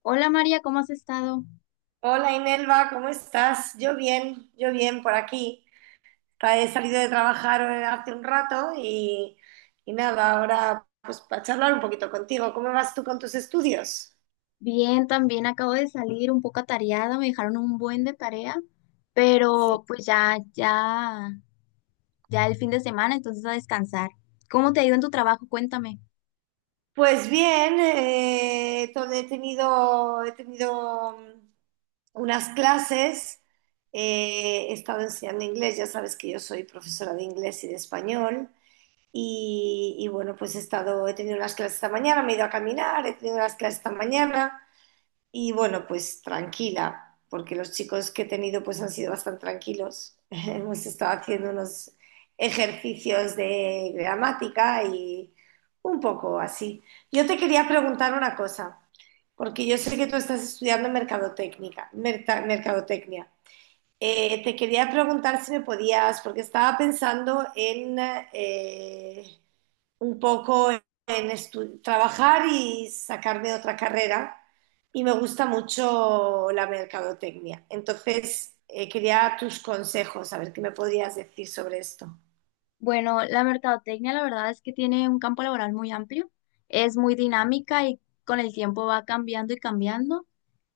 Hola María, ¿cómo has estado? Hola Inelva, ¿cómo estás? Yo bien por aquí. He salido de trabajar hace un rato y nada, ahora pues para charlar un poquito contigo. ¿Cómo vas tú con tus estudios? Bien, también acabo de salir un poco atareada, me dejaron un buen de tarea, Sí. pero pues ya el fin de semana, entonces a descansar. ¿Cómo te ha ido en tu trabajo? Cuéntame. Pues bien, he tenido, he tenido unas clases, he estado enseñando inglés, ya sabes que yo soy profesora de inglés y de español, y bueno, pues he estado, he tenido unas clases esta mañana, me he ido a caminar, he tenido unas clases esta mañana. Y bueno, pues tranquila, porque los chicos que he tenido pues han sido bastante tranquilos. Hemos estado haciendo unos ejercicios de gramática y un poco así. Yo te quería preguntar una cosa, porque yo sé que tú estás estudiando mercadotecnia, mercadotecnia. Te quería preguntar si me podías, porque estaba pensando en eh, un poco en trabajar y sacarme otra carrera. Y me gusta mucho la mercadotecnia. Entonces, quería tus consejos, a ver qué me podrías decir sobre esto. Bueno, la mercadotecnia la verdad es que tiene un campo laboral muy amplio, es muy dinámica y con el tiempo va cambiando y cambiando.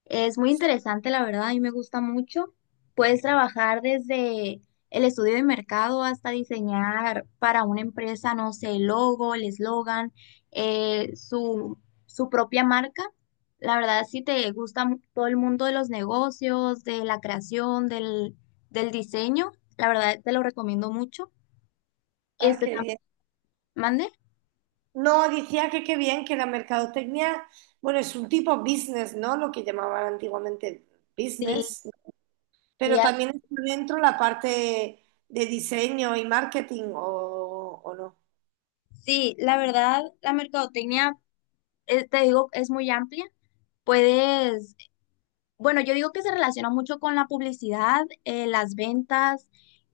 Es muy interesante, la verdad, a mí me gusta mucho. Puedes trabajar desde el estudio de mercado hasta diseñar para una empresa, no sé, el logo, el eslogan, eh, su, su propia marca. La verdad, si te gusta todo el mundo de los negocios, de la creación, del diseño, la verdad te lo recomiendo mucho. Ah, Este qué también, bien. mande. No, decía que qué bien que la mercadotecnia, bueno, es un tipo business, ¿no? Lo que llamaban antiguamente Sí, business, sí, pero así. también está dentro la parte de diseño y marketing, ¿o no? Sí, la verdad, la mercadotecnia, te digo, es muy amplia. Puedes. Bueno, yo digo que se relaciona mucho con la publicidad, las ventas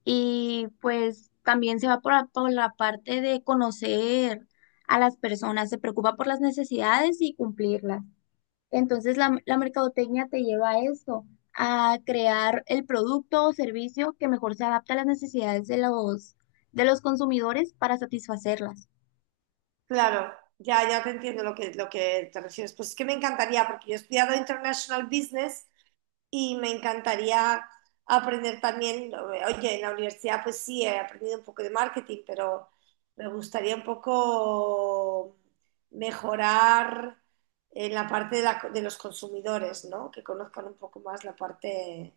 y pues también se va por, por la parte de conocer a las personas, se preocupa por las necesidades y cumplirlas. Entonces la mercadotecnia te lleva a eso, a crear el producto o servicio que mejor se adapte a las necesidades de de los consumidores para satisfacerlas. Claro, ya, ya te entiendo lo que te refieres. Pues es que me encantaría, porque yo he estudiado International Business y me encantaría aprender también, oye, en la universidad pues sí, he aprendido un poco de marketing, pero me gustaría un poco mejorar en la parte de, de los consumidores, ¿no? Que conozcan un poco más la parte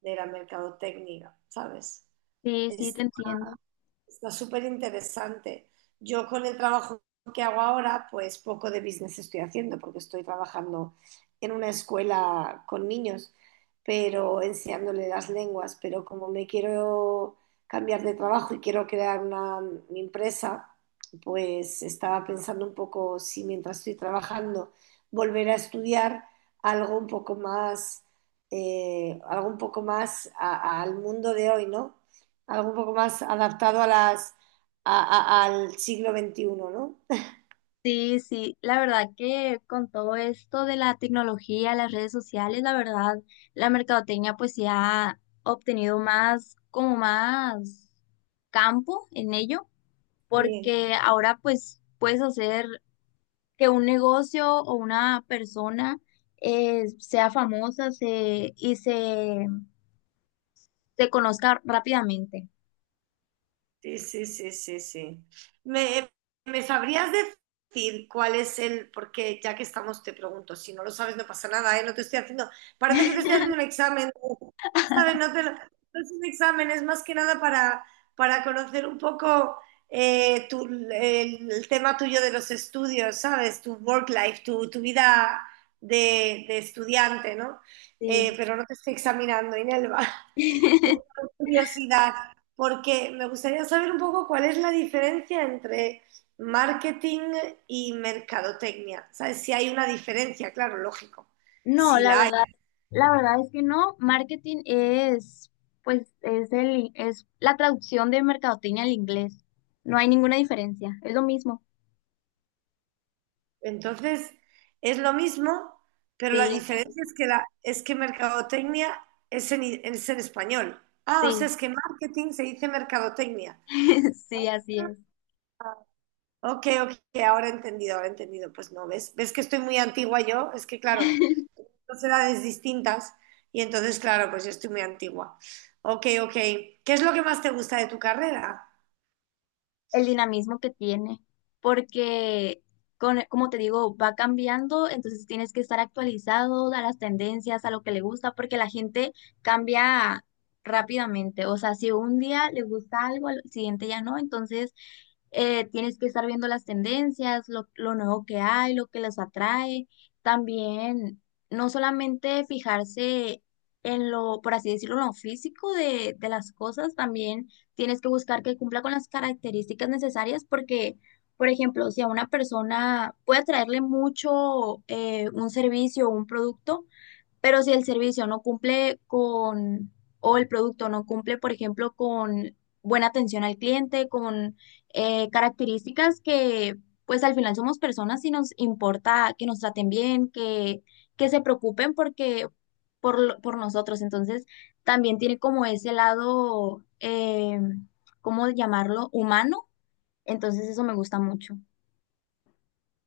de la mercadotecnia, ¿sabes? Sí, sí, te Este, entiendo. Está súper interesante. Yo con el trabajo que hago ahora, pues poco de business estoy haciendo porque estoy trabajando en una escuela con niños, pero enseñándole las lenguas, pero como me quiero cambiar de trabajo y quiero crear una mi empresa, pues estaba pensando un poco si mientras estoy trabajando volver a estudiar algo un poco más, algo un poco más al mundo de hoy, ¿no? Algo un poco más adaptado a las, al siglo veintiuno, ¿no? Sí, sí, la verdad que con todo esto de la tecnología, las redes sociales, la verdad, la mercadotecnia pues ya ha obtenido más, como más campo en ello, Sí. porque ahora pues puedes hacer que un negocio o una persona sea famosa y se conozca rápidamente. Sí, sí, sí, sí, sí. ¿Me, ¿Me sabrías decir cuál es el, porque ya que estamos, te pregunto, si no lo sabes no pasa nada, ¿eh? No te estoy haciendo, parece que te estoy haciendo un examen, ¿sabes? No es un examen, es más que nada para, para conocer un poco el tema tuyo de los estudios, ¿sabes? Tu work life, tu vida de estudiante, ¿no? Sí. Pero no te estoy examinando, Inelva. Es por curiosidad, porque me gustaría saber un poco cuál es la diferencia entre marketing y mercadotecnia. ¿Sabes? Si hay una diferencia, claro, lógico, No, si la hay. La verdad es que no. Marketing es, pues, es es la traducción de mercadotecnia al inglés. No hay ninguna diferencia. Es lo mismo. Entonces, es lo mismo, pero la Sí, diferencia es que, la, es que mercadotecnia es en español. Ah, o sea, sí, es que marketing se dice mercadotecnia. sí, así es. Ok, ok, ahora he entendido, ahora he entendido. Pues no, ¿ves? ¿Ves que estoy muy antigua yo? Es que claro, dos edades distintas y entonces, claro, pues yo estoy muy antigua. Ok, ok. ¿Qué es lo que más te gusta de tu carrera? El dinamismo que tiene, porque, como te digo, va cambiando, entonces tienes que estar actualizado a las tendencias, a lo que le gusta, porque la gente cambia rápidamente, o sea, si un día le gusta algo, al siguiente ya no, entonces tienes que estar viendo las tendencias, lo nuevo que hay, lo que les atrae. También, no solamente fijarse en lo, por así decirlo, en lo físico de las cosas, también tienes que buscar que cumpla con las características necesarias porque, por ejemplo, si a una persona puede atraerle mucho un servicio o un producto, pero si el servicio no cumple con, o el producto no cumple, por ejemplo, con buena atención al cliente, con características que, pues al final somos personas y nos importa que nos traten bien, que se preocupen porque, por, por nosotros. Entonces, también tiene como ese lado, ¿cómo llamarlo? Humano. Entonces, eso me gusta mucho.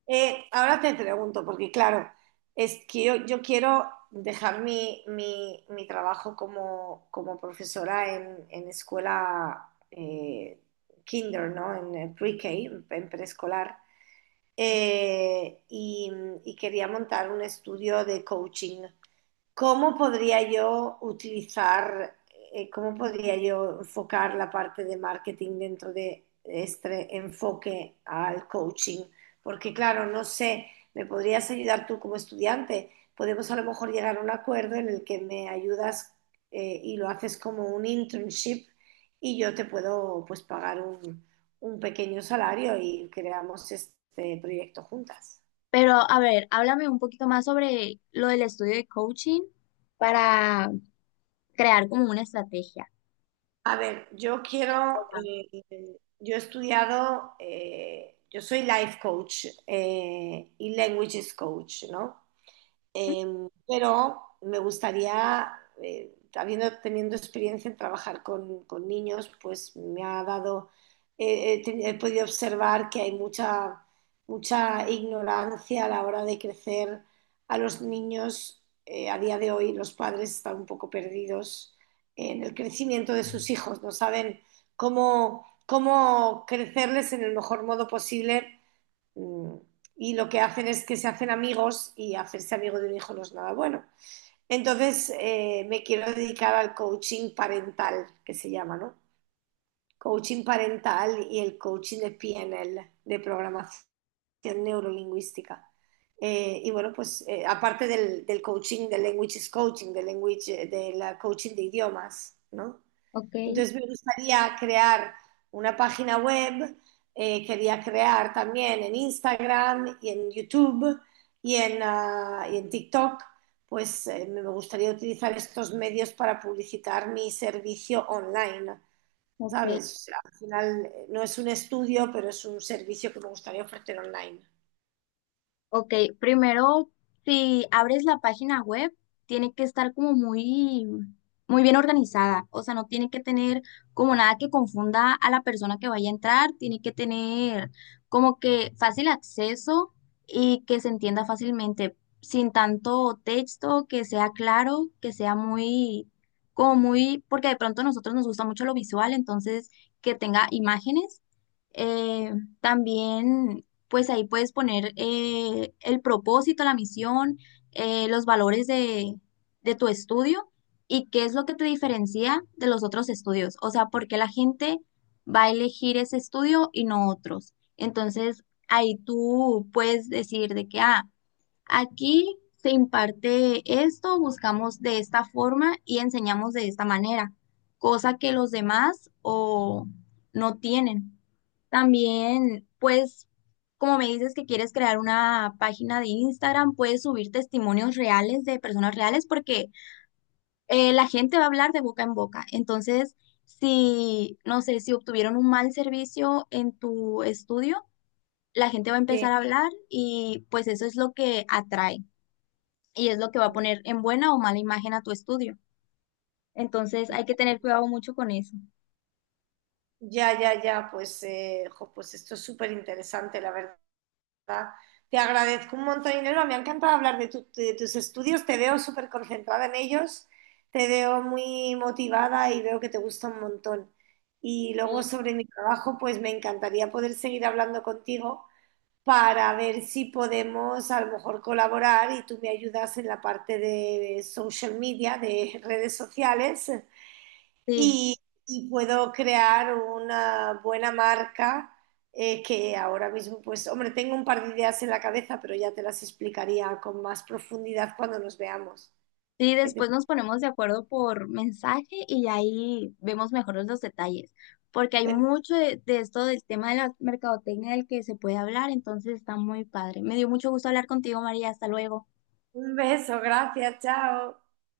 Ahora te pregunto, porque claro, es que yo quiero dejar mi, mi trabajo como, como profesora en escuela kinder, ¿no? En pre-K, en preescolar. Eh, y, y quería montar un estudio de coaching. ¿Cómo podría yo utilizar, cómo podría yo enfocar la parte de marketing dentro de este enfoque al coaching? Porque claro, no sé, me podrías ayudar tú como estudiante. Podemos a lo mejor llegar a un acuerdo en el que me ayudas, y lo haces como un internship y yo te puedo pues pagar un pequeño salario y creamos este proyecto juntas. Pero, a ver, háblame un poquito más sobre lo del estudio de coaching para crear como una estrategia. A ver, yo quiero, yo he estudiado, yo soy life coach, y languages coach, ¿no? Pero me gustaría, habiendo teniendo experiencia en trabajar con niños, pues me ha dado, he podido observar que hay mucha, mucha ignorancia a la hora de crecer a los niños. A día de hoy los padres están un poco perdidos en el crecimiento de sus hijos, no saben cómo, cómo crecerles en el mejor modo posible. Mm, Y lo que hacen es que se hacen amigos, y hacerse amigo de un hijo no es nada bueno. Entonces, me quiero dedicar al coaching parental, que se llama, ¿no? Coaching parental y el coaching de PNL, de programación neurolingüística. Y bueno, pues aparte del, del coaching, del language, del coaching de idiomas, ¿no? Ok, Entonces me gustaría crear una página web, quería crear también en Instagram y en YouTube y en, ah, y en TikTok, pues me gustaría utilizar estos medios para publicitar mi servicio online, ok. ¿sabes? O sea, al final no es un estudio, pero es un servicio que me gustaría ofrecer online. Ok, primero, si abres la página web, tiene que estar como muy, muy bien organizada. O sea, no tiene que tener como nada que confunda a la persona que vaya a entrar. Tiene que tener como que fácil acceso y que se entienda fácilmente, sin tanto texto, que sea claro, que sea muy, como muy, porque de pronto a nosotros nos gusta mucho lo visual, entonces que tenga imágenes. Eh, también pues ahí puedes poner el propósito, la misión, los valores de tu estudio y qué es lo que te diferencia de los otros estudios. O sea, por qué la gente va a elegir ese estudio y no otros. Entonces, ahí tú puedes decir de que, ah, aquí se imparte esto, buscamos de esta forma y enseñamos de esta manera, cosa que los demás o no tienen. También, pues, como me dices que quieres crear una página de Instagram, puedes subir testimonios reales de personas reales porque la gente va a hablar de boca en boca. Entonces, si, no sé, si obtuvieron un mal servicio en tu estudio, la gente va a Sí. empezar a hablar y pues eso es lo que atrae y es lo que va a poner en buena o mala imagen a tu estudio. Entonces hay que tener cuidado mucho con eso. Ya, ya, ya, pues, jo, pues esto es súper interesante, la verdad. Te agradezco un montón, Inelva. Me ha encantado hablar de, de tus estudios. Te veo súper concentrada en ellos, te veo muy motivada y veo que te gusta un montón. Y luego Sí. sobre mi trabajo, pues me encantaría poder seguir hablando contigo para ver si podemos a lo mejor colaborar y tú me ayudas en la parte de social media, de redes sociales, Sí, y, y puedo crear una buena marca que ahora mismo, pues, hombre, tengo un par de ideas en la cabeza, pero ya te las explicaría con más profundidad cuando nos veamos. sí, Que te- después nos ponemos de acuerdo por mensaje y ahí vemos mejor los detalles, porque hay mucho de esto del tema de la mercadotecnia del que se puede hablar, entonces está muy padre. Me dio mucho gusto hablar contigo, María, hasta luego. Un beso, gracias, chao.